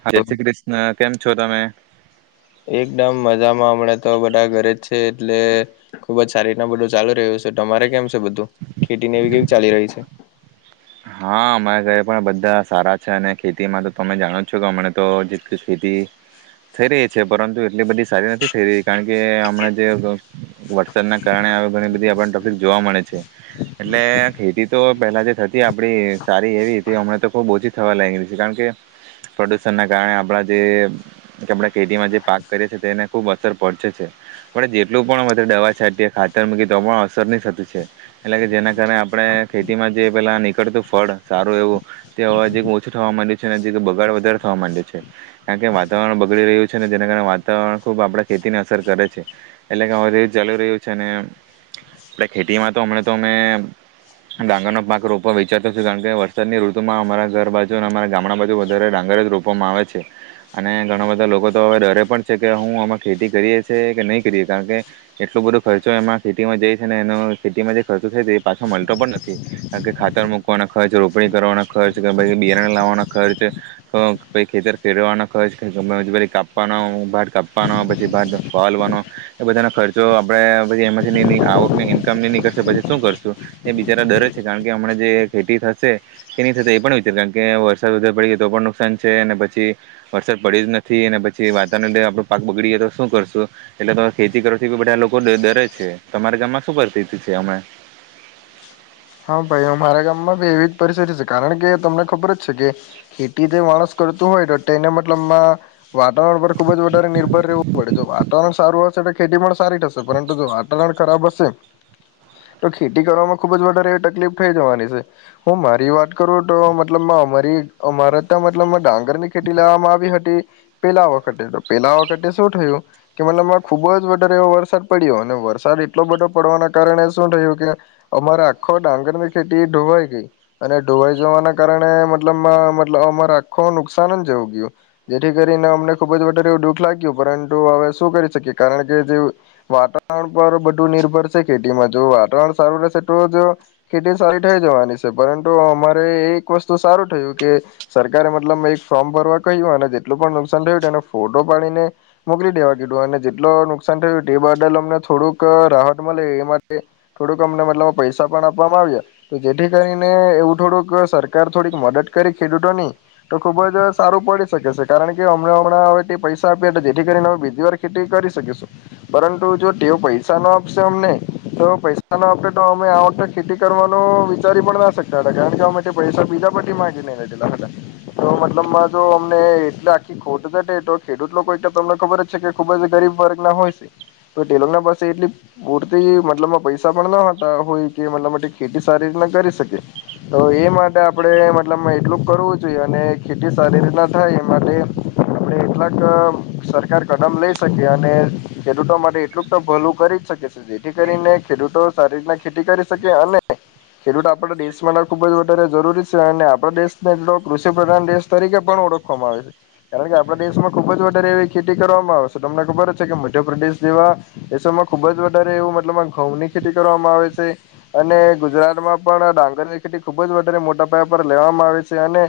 હા જય શ્રી કૃષ્ણ કેમ છો તમે હમણા તો બધા ઘરે છે એટલે ખુબ જ સારી રીતના બધું ચાલુ રહ્યું છે તમારે કેમ છે બધું ખેતી ને એવી કેવી ચાલી રહી છે હા અમારા ઘરે પણ બધા સારા છે અને ખેતીમાં તો તમે જાણો છો કે હમણા તો જે ખેતી થઈ રહી છે પરંતુ એટલી બધી સારી નથી થઈ રહી કારણ કે હમણા જે વરસાદના કારણે ઘણી બધી આપણ ટોપિક જોવા મળે છે એટલે ખેતી તો પહેલા જે થતી આપડી સારી એવી હતી હમણાં તો ખૂબ ઓછી થવા લાગી છે કારણ કે પ્રદૂષણના કારણે આપણા જે આપણા ખેતીમાં જે પાક કરીએ છીએ તેને ખૂબ અસર પડે છે પણ જેટલું પણ વધારે દવા છાતી ખાતર મૂકી તો પણ અસર નહી થતું છે એટલે કે જેના કારણે આપણે ખેતીમાં જે પેલા નીકળતું ફળ સારું એવું તે હવા જે ઓછું થવા માંડ્યું છે ને જે બગાડ વધારે થવા માંડ્યું છે કારણ કે વાતાવરણ બગડી રહ્યું છેને જેના કારણે વાતાવરણ ખુબ આપડા ખેતીને અસર કરે છે એટલે કે હવે જે ચાલીુ રહ્યું છે એ ખેતીમાં તો હમ તો અમે ડાંગરનો પાક રોપવા વિચારતો છું કારણ કે વરસાદની ઋતુમાં અમારા ઘર બાજુ અને અમારા ગામડા બાજુ વધારે ડાંગર જ રોપવામાં આવે છે અને ઘણા બધા લોકો તો હવે ડરે પણ છે કે હું આમાં ખેતી કરીએ છે કે નહીં કરીએ કારણ કે એટલોું બધો ખર્ચો એમાં ખેતીમાં જાય છે ને એનો ખેતીમાં જે ખર્ચો થાય એ પાછો મળતો પણ નથી કારણકે ખાતર મૂકવાનો ખર્ચ રોપણી કરવાના ખર્ચ પછ બિયારણા લાવવાના ખર્ચ પઈ ખેતર ફેરવાનો ખર્ચછ પછી કાપવાનો ભાત કાપવાનો પછી ભાત વાલવાનો એ બધાના ખર્ચો આપણેે પછી એમાંથી ન આવકને ઈન્કમ નહી નનીં કરશે પછી શું કરશું એ બિચારા દરેક કારણ કે હમણાં જે ખેતી થશે કે નહી થશે એ પણ વિચાર કારણ કે વરસાદ વધારે પડી ગ તો પણ નુકસાન છે અને પછી વરસાદ પડી જ નથી અને પછી વાતાવરણ આપડો પાક બગડી તો શું કરશું એટલે ખેતી કરોથી બધા લોકો ડરે છે તમારા ગામમાં શું પરિસ્થિતિ છે હમણા હા ભાઈ અમારા ગામમાં ભી એવી પરિસ્થિતિ છે કારણ કે તમને ખબર જ છે કે ખેતી જે માણસ કરતું હોય તો તેને મતલબમાં વાતાવરણ પર ખુબ જ વધારે નિર્ભર રહેવું પડે જો વાતાવરણ સારું હશે તો કેથી પણ સારી થશે પરંતુ જો વાતાવરણ ખરાબ હસે તો ખેતી કરવામાં ખુબ જ વધારે તકલીફ થઈ જવાની છે હું મારી વાત કરું તો મતલબ અમારી અમારે ત મતલબ ડાંગર ની ખેતી લેવામાં આવી હતી પેલા વખતે પેલા વખતે શું થયું કે મતલબ ખુબ જ વારે એવો વરસાદ પડ્યો અને વરસાદ એટલો બટો પડવાના કારણે શું થયું કે અમારા આખો ડાંગરની ખેતી ઢોવાઈ ગઈ અને ઢોવાઈ જવાના કારણે મતલબ મતલ અમારે આખો નુકસાન જ જવું ગયું જેથી કરીને અમને ખુબ જ વધારેવ દુઃખ લાગ્યું પરંતુ હવે શું કરી શકીએ કારણ કે જે વાતાવરણ પર બધું નિર્ભર છે ખેતીમાં જો વાતાવરણ સારું રહેશે તો જ ખેતી સારી થઈ જવાની છે, પરંતુ અમારે એ એક વસ્તુ સારું થયું કે સરકારે મતલબ એક ફોર્મ ભરવા કહ્યું અને જેટલું પણ નુકસાન થયું એને ફોટો પાડીને મોકલી દેવા કીધું અને જેટલ નુકસાન થયું તે બદલ અમને થોડુંક રાહત મળે એ માટે થોડુંક અમને મતલબ પૈસા, ૈ આપવામાં આવ્યા તો જેથી કરીને એવું થોડુંક સરકાર થોડીક મદદ કરી ખેડૂતોની તો ખુબ જ સારું પડી શકે છે, કારણ કે હમણા હમણાં હવે તે પૈસા આપી જેથી કરીને અમે બીજી વાર ખેતી કરી શકીશું, પરંતુ જો તેઓ પૈસા ન આપશે અમને તો પૈસા ન આપે તો અમે ખેતી કરવાનો વિચારી પણ ના શકતા હતા કારણ કે, આમે પૈસા બીજા પી માંગી નહી લેધેલા હતા તો મતલબમાં જો અમને એટલે આખી ખોટ તટે તો ખેડૂત લોકો તમને ખબર જ છે કે ખુબ જ ગરીબ વર્ગ ના હોય છે, તો ટેલો ના પાસે એટલી પૂરતી મતલબમાં પૈસા પણ ના હતા હો કે મતલબ ખેતી સારી રીતના કરી શકે તો એ માટે આપણે મતલબ એટલુંક કરવું જોઈએ, અને ખેતી સારી રીતના થાય એ માટે આપણે એટલાક સરકાર કદમ લઈ શકીએ, અને ખેડૂતો માટે એટલુંક તો ભલું કરી જ શકી જેથી કરીને ખેડૂતો સારી રીતના ખેતી કરી અને ખેડૂત આપડા દેશમાં ખુબ જ વધારે જરૂરી છે, અને આપણા દેશને એટલો કૃષિ પ્રધાન દેશ તરીકે પણ ઓળખવામાં આવે છે, કારણ કે આપણા દેશમાં ખુબ જ વધારે એવી ખેતી કરવામાં આવે છે, તમને ખબર જ છે કે મધ્યપ્રદેશ જેવા દેશોમાં ખુબ જ વધારે એવું મતલબ ઘઉં ની ખેતી કરવામાં આવે છે. અને ગુજરાતમાં પણ ડાંગરની ખેતી ખૂબ જ વધારે મોટા પાય પર લેવામાં આવે છે, અને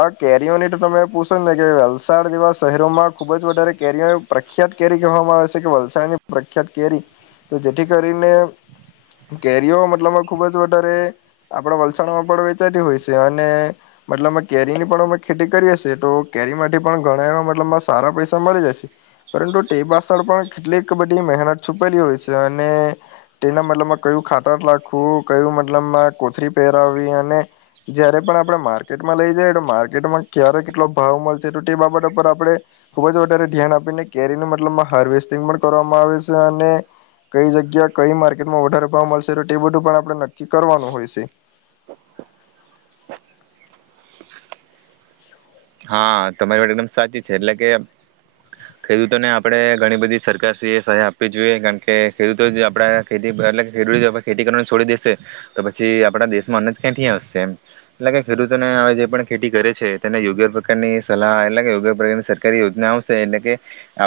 આ કેરીઓની તો તમે પૂછો ને કે વલસાડ જેવા શહેરોમાં ખુબ જ વધારે કેરીઓ પ્રખ્યાત કેરી કહેવામાં આવે છે, કે વલસાડની પ્રખ્યાત કેરી જેથી કરીને કેરીઓ મતલબમાં ખૂબ જ વધારે આપણા વલસાડમાં પણ વેચાતી હોય છે, અને મતલબમાં કેરીની પણ અમે ખેતી કરીએ છીએ તો કેરીમાંથી પણ ઘણા એવા મતલબમાં સારા પૈસા મળી જશે, પરંતુ તે બાસણ પણ કેટલીક બધી મહેનત છુપેલી હોય છે, અને તેના મતલબમાં કયું ખાટર લખવું કયું મતલબમાં કોથરી પહેરાવી અને જયારે પણ આપણેે માર્કેટમાં લઈ જઈએ, તો માર્કેટમાં ક્યારે કેટલો ભાવ મળશે તો તે બાબત પર આપણેે ખુબ જ વધારે ધ્યાન આપીને કેરીનો મતલબમાં હાર્વેસ્ટિંગ પણ કરવામાં આવે છે, અને કઈ જગ્યા કઈ માર્કેટમાં વધારે મળશે તો તે બધું પણ આપડણે નક્કી કરવાનું હોય છે, હા તમારી માટે એકદમ સાચી છે, એટલે કે ખેડૂતોને આપણે ઘણી બધી સરકાર સહાય આપવી જોઈએ કારણ કે, ખેડૂતો આપડા ખેતી એટ ખેડૂતો ખેતી કરવાને છોડી દેશે તો પછી આપડા દેશમાં અનજ ક્યાં ત્યા હશે એટલે કે ખેડૂતોને હવે જે પણ ખેતી કરે છે, તેને યોગ્ય પ્રકારની સલાહ એટલે કેગ પ્રકારની સરકારી યોજના આવશે એટલે કે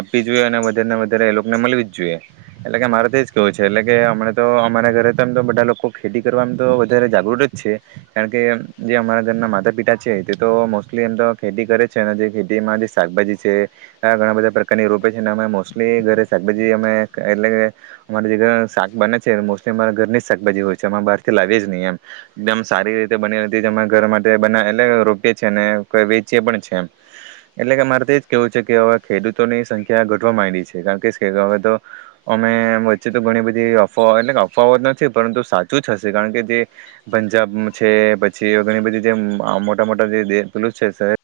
આપવી જોઈએ અને વધારે ને વધારે એ લોકોને મળવી જ જોઈએ એટલે કે મામારે તો જ કેવું છે, એટલે કે હમણા તો અમારા ઘરે તોમ તો બધા લોકો ખેતી કરવા તો વધારે જાગૃત જ છે, કારણ કે, જે અમારા ઘરના માતા પિતા છે તે તો મોસ્ટલી એમ તો ખેતી કરે છે, અને જે ખેતીમાં જે શાકભાજી છે, આ ઘણા બધા પ્રકારની રોપે છે, અમે મોસ્ટલી ઘરે શાકભાજી અમે એટલે કે અમારે જે ઘર શાક બને છે મોસ્ટલી અમારા ઘરની જાકભાજી હોય છે, અમે બહાર થી લાવીએ જ નહીં એમ એકદમ સારી રીતે બનેલી અ ઘર માટે બના એટલે રોપએીએ ને કો વજ જે પણ છે, એમ એટલે કે મારે તોજ કેવું છે કે હવે ખેડૂતોની સંખ્યા ઘટવા માંલી છે કારણ કે, હવે તો અમે વચ્ચે તો ઘણી બધી અફવા એટલે કે અફવાઓ નથી, પરંતુ સાચું જ હશે કારણ કે જે પંજાબ છે, પછી ઘણી બધી જે મોટા મોટા જેલુસ છે,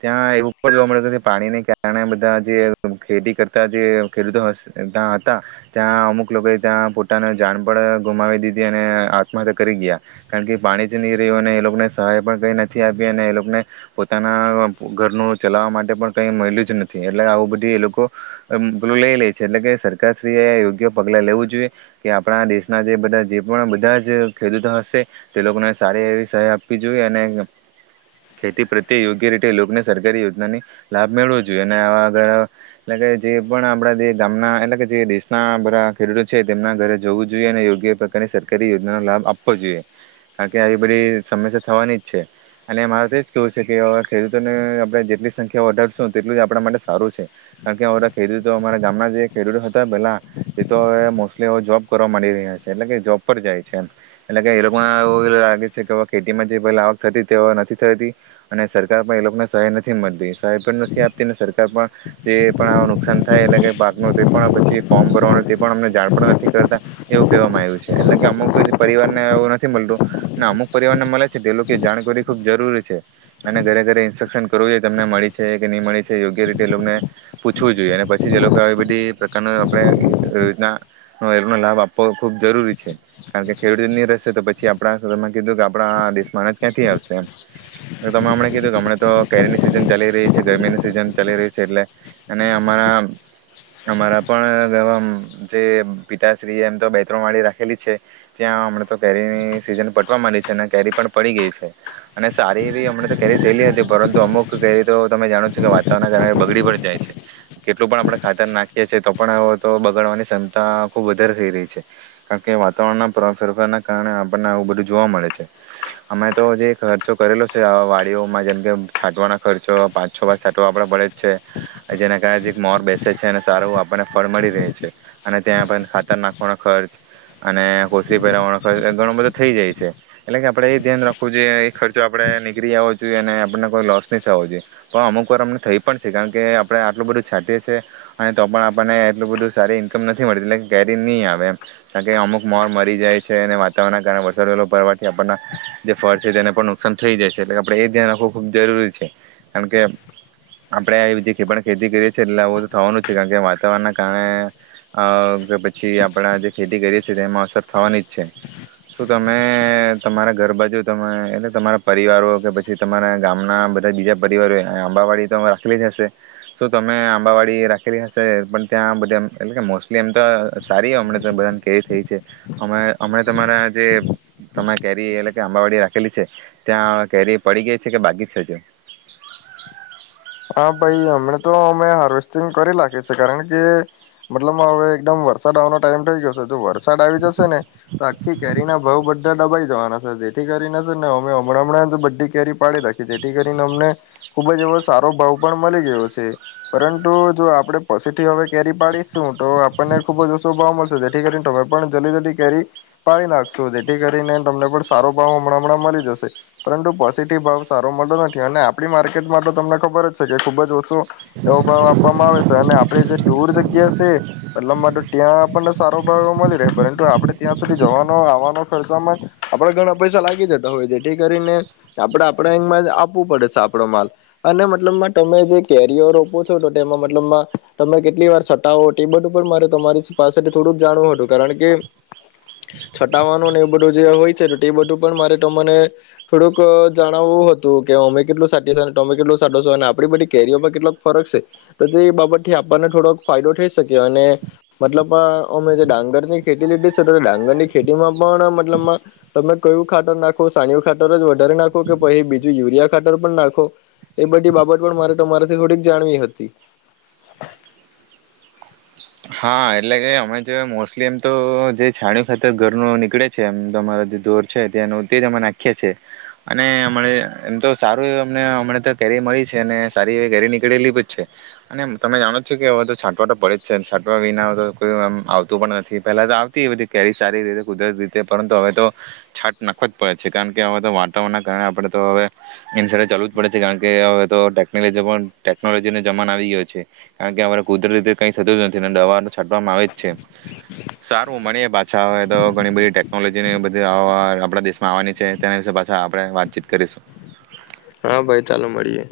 ત્યાં એવું પણ જોવા મળ્યું હત કે પાણીને કારણે બધા જે ખેતી કરતા જે ખેડૂતો ત્યા હતા ત્યાં અમુક લોકો ત્યાં પોતાની જણ પણ ગુમાવી દીધી અને આત્મહત્યા કરી ગયા કારણ કે પાણી જ નહી રહ્યું અને એ લોકોને સહાય પણ કઈ નથી આપી અને એ લોકોને પોતાના ઘરનું ચલાવવા માટે પણ કઈ મળલ્યું જ નથી એટલે આવું બધી એ લોકો પું લઈ લે છે, એટલે કે સરકારશ્રી એ યોગ્ય પગલા લેવું જોઈએ કે આપણા દેશના જે બધા જે પણ બધા જ ખેડૂતો હશે તે લોકોને સારી એવી સહાય આપવી જોઈએ અને ખેતી પ્રત તે યોગ્ય રીતે લોકોને સરકારી યોજનાની લાભ મેળવો જોઈએ, અને આવા એટ કે જે પણ આપણા જે ગામના એટલે જે દેશના બધા ખેડૂતો છે, તેમના ઘરે જોવું જોઈએ અને યોગ્ય પ્રકારની સરકારી યોજનાનો લાભ આપવો જોઈએ કારણ કે, આવી બધી સમસ્યા થવાની જ છે, અને મારે તોજ કેવું કે ખેડૂતોને આપણે જેટલી સંખ્યા વધારશું તેટલું જ આપણા માટે સારું છે, કારણ કે બધા ખેડૂતો અરા ગામના જે ખેડૂતો હતા પેલા એ તોવે મોસ્ટલીવે જોબ કરવા માંડી રહ્યા છે, એટલે કે જોબ પર જાય છે એટલે કે એ લોકોને એવ લાગે છે, કે ખેતીમાં જે પ આવક થતી તે નથી થતી. અને સરકાર પણ એ લોકોને સહાય નથી મળતી સહાય પણ નથી આપતી ને સરકાર પણ જે પણ નુકસાન થાય એટલે કે પાકનું તે પણ પછી ફોર્મ ભરવાનું તે પણ અમને જાણ પણ નથી કરતા એવું કહેવામાં આવ્યું છે, એટલે કે અમુક પરિવારને એવું નથી મળતું ને અમુક પરિવારને મળે છે, તે લોકો જાણ કરવી ખુબ જરૂરી છે અને ઘરે ઘરે ઇન્સ્ટ્રક્શન કરવું જોઈએ તમને મળી છે કે નહી મળી છે, યોગ્ય રીતે એ લોકોને પૂછવું જોઈએ, અને પછી એ લોકો આવી બધી પ્રકારનો આપણેના એ લાભ આપવો ખૂબ જરૂરી છે, કારણ કે ખેડૂતોની રશે તો પછી આપણા કીધું કે આપણા દેશમાં જ ક્યાંથી આવશે એમ તમે હમણાં કીધું હમણાંતો કેરીની સીઝન ચાલી રહી છે, એટલે અને અમારા અમારા પણ જે પિતાશ્રીએ એમ તો બેત્ર્રણ વાળી રાખેલી છે, ત્યાં હમણા તો કેરીની સીઝન પટવા માંડી છે, અને કેરી પણ પડી ગઈ છે, અને સારી મ કેરી થયેલી હતી પરંતુ અમુક કેરી તો તમે જાણો છો કે વાતાવરણના કારણે બગડી પણ જાય છે, કેટલું પણ આપણે ખાતર નાખીએી તો પણ તો બગાડવાની ક્ષમતા ખુબ વધારે થઈ રહી છે, કારણ કે, વાતાવરણના ફેરફારના કારણે આપણને આવું બધું જોવા મળે છે, અમે તો જે ખર્ચો કરેલો વાડીઓમાં જેમ કે છાંટવાનો ખર્ચો પાંચ છ વાાર છાંટવા આપડે પડે જ છે, જેના કારણે જે મોર બેસે છે, અનેને સારું આપણને ફળ મળી રહે છે, અને ત્યાં આપને ખાતર નાખવાનો ખર્ચ અને કોસરી પહેરવવાનો ખર્ચ ઘણો બધો થઈ જાય છે, એટલે કે આપડે એ ધ્યાન રાખવું જો એ ખર્ચો આપણે નીકળી આવવો જોઈએ અને આપણને કોઈ લોસ નહીં થવો જોઈએ પણ અમુક વાર અમને થઈ પણ છે કારણ કે, આપડણે આટલું બધું છાંટીએીએ અને તો પણ આપણને એટલું બધું સારી ઈન્કમ નથી મળતી એટલે કેરી નહીં આવે એમ કારણ કે અમુક મોર મરી જાય છે, અને વાતાવરણના કારણે વરસાદ વલો પડવાથી આપણને જે ફળ છે તેને પણ નુકસાન થઈ જાય છે, એટલે આપણે એ ધ્યાન રાખવું ખૂબ જરૂરી છે, કારણ કે આપણે આવી જે પણ ખેતી કરીએ છીએ એટલે આવું તો થવાનું જ છે, કારણ કે વાતાવરણનાં કારણે કે પછી આપણા જે ખેતી કરીએ છીએ તે એમાં અસર થવાની જ છે, શું તમે તમારા ઘર બાજુ તમે એટલે તમારા પરિવારો કે પછી તમારા ગામના બધા બીજા પરિવારો આંબાવાડી તો રાખેલી જ હશે શ તમે આંબાવાડી રાખેલી હશે પણ ત્યાં બધ એટલે કે મોસ્ટલી એમ તો સારી અમ બધાને કેરી થઈ છે, અ હમણા તમારા જે તમે કેરી એટલે કે આંબાવાડી રાખેલી છે, ત્યાં કેરી પડી ગઈ છે, કે બાગી છેજ હા, ભાઈ હમણા તો અમે હાર્વેસ્ટિંગ કરી નાખી છે, કારણ કે મતલબ હવે એકદમ વરસાદ આવવાનો ટાઈમ થઈ ગયો છે, જો વરસાદ આવી જશે ને તો આખી કેરી ના ભાવ બધા ડબાઈ જવાના છે, જેથી કરીને છે ને અમે હમણાં હમણાં બધી કેરી પાડી રાખી જેથી કરીને અમને ખુબ જ સારો ભાવ પણ મળી ગયો છે, પરંતુ જો આપણે પછીથી હવે કેરી પાડીશું તો આપણને ખૂબ જ ઓછો ભાવ મળશે જેથી કરીને તમે પણ જલ્દી જલ્દી કેરી પાડી નાખશો જેથી કરીને તમને પણ સારો ભાવ હમણાં હમણાં મળી જશે, પરંતુ પછથી ભાવ સારો મળતો નથી અને આપણી માર્કેટમાં તો તમને ખબર જ છે કે ખુબ જ ઓછો એવો ભાવ આપવામાં આવે છે, અને આપણે જે દૂર જગ્યા છે મતલબમાં તો ત્યાં આપણને સારો ભાવ મળી રહે પરંતુ આપણે ત્યાં સુધી જવાનો આવવાનો ખર્ચામાં આપણે ઘણા પૈસા લાગી જતા હોય જેથી કરીને આપણે આપણા માં જ આપવું પડે છે, આપણો માલ અને મતલબમાં તમે જે કેરીઓર રોપો છો તો તેમાં મતલબ તમે કેટલી વાર છટાવો ટીબટ ઉપર મારે તમારી પાસે થોડુંક જાણવું હતું કારણ કે છટાવવાનું એવું બધું જે હોય છે તો ટીબડ ઉપ મારે તને થોડુંક જણાવવું હતું કે અમે કેટલું સા તમે કેટલો સદો છો અને આપડી બધી કેરીઓ પર કેટલોક ફરક છે, તો તે બાબત થી આપણને થોડો ફાયદો થઈ શકે અને મતલબ અમે જે ડાંગર ની ખેતી લીધી છે તો ડાંગર ની ખેતીમાં પણ મતલબ તમે કયું ખાતર નાખો સાનય ખાતર જ વધારે નાખો કે પછી બીજું યુરિયા ખાતર પણ નાખો. એ બધી બાબત પણ મારે તમારેથી થોડીક જાણવી હતી. હા એટલે કે અમે જે મોસ્ટલી એમ તો જે છાણી ખાત ઘરનું નીકળે છે, એમ તો અમારા જે દોર છેનું તે જ અમે નાખીએ છીએ, અને હમ એમ તો સારું એ અ હમ તો કેરી મળી છે, અને સારી એવી કેરી નીકળેલી જ છે અને તમે જાણો છો કે હવે તો છાંટવાટ પડે જ છે, છાં વિના આવતું પણ નથી પહેલા તો આવતી બધી કેરી સારી રીતે કુદરત રીતે પરંતુ હવે તો છાટ નાખવો જ પડે છે, કારણ કે હવે તો વાતાવરણ ના કારણે આપણે તો હવે ચાલવું જ પડે છે, કારણ કે હવે તોટેકજી ટેકનોલોજી નો જમાન આવી ગયો છે, કારણ કે હ કુદર રીતે કઈ થતું જ નથી. જેને દવા છાંટવામાં આવે જ છે, સારું મળીએ પાછા હવે તો ઘણી બધી ટેકનોલોજીની બધી આપણા દેશમાં આવવાની છે તેના વિશે પાછા આપણે વાતચીત કરીશું. હા, ભાઈ ચાલો મળીએ.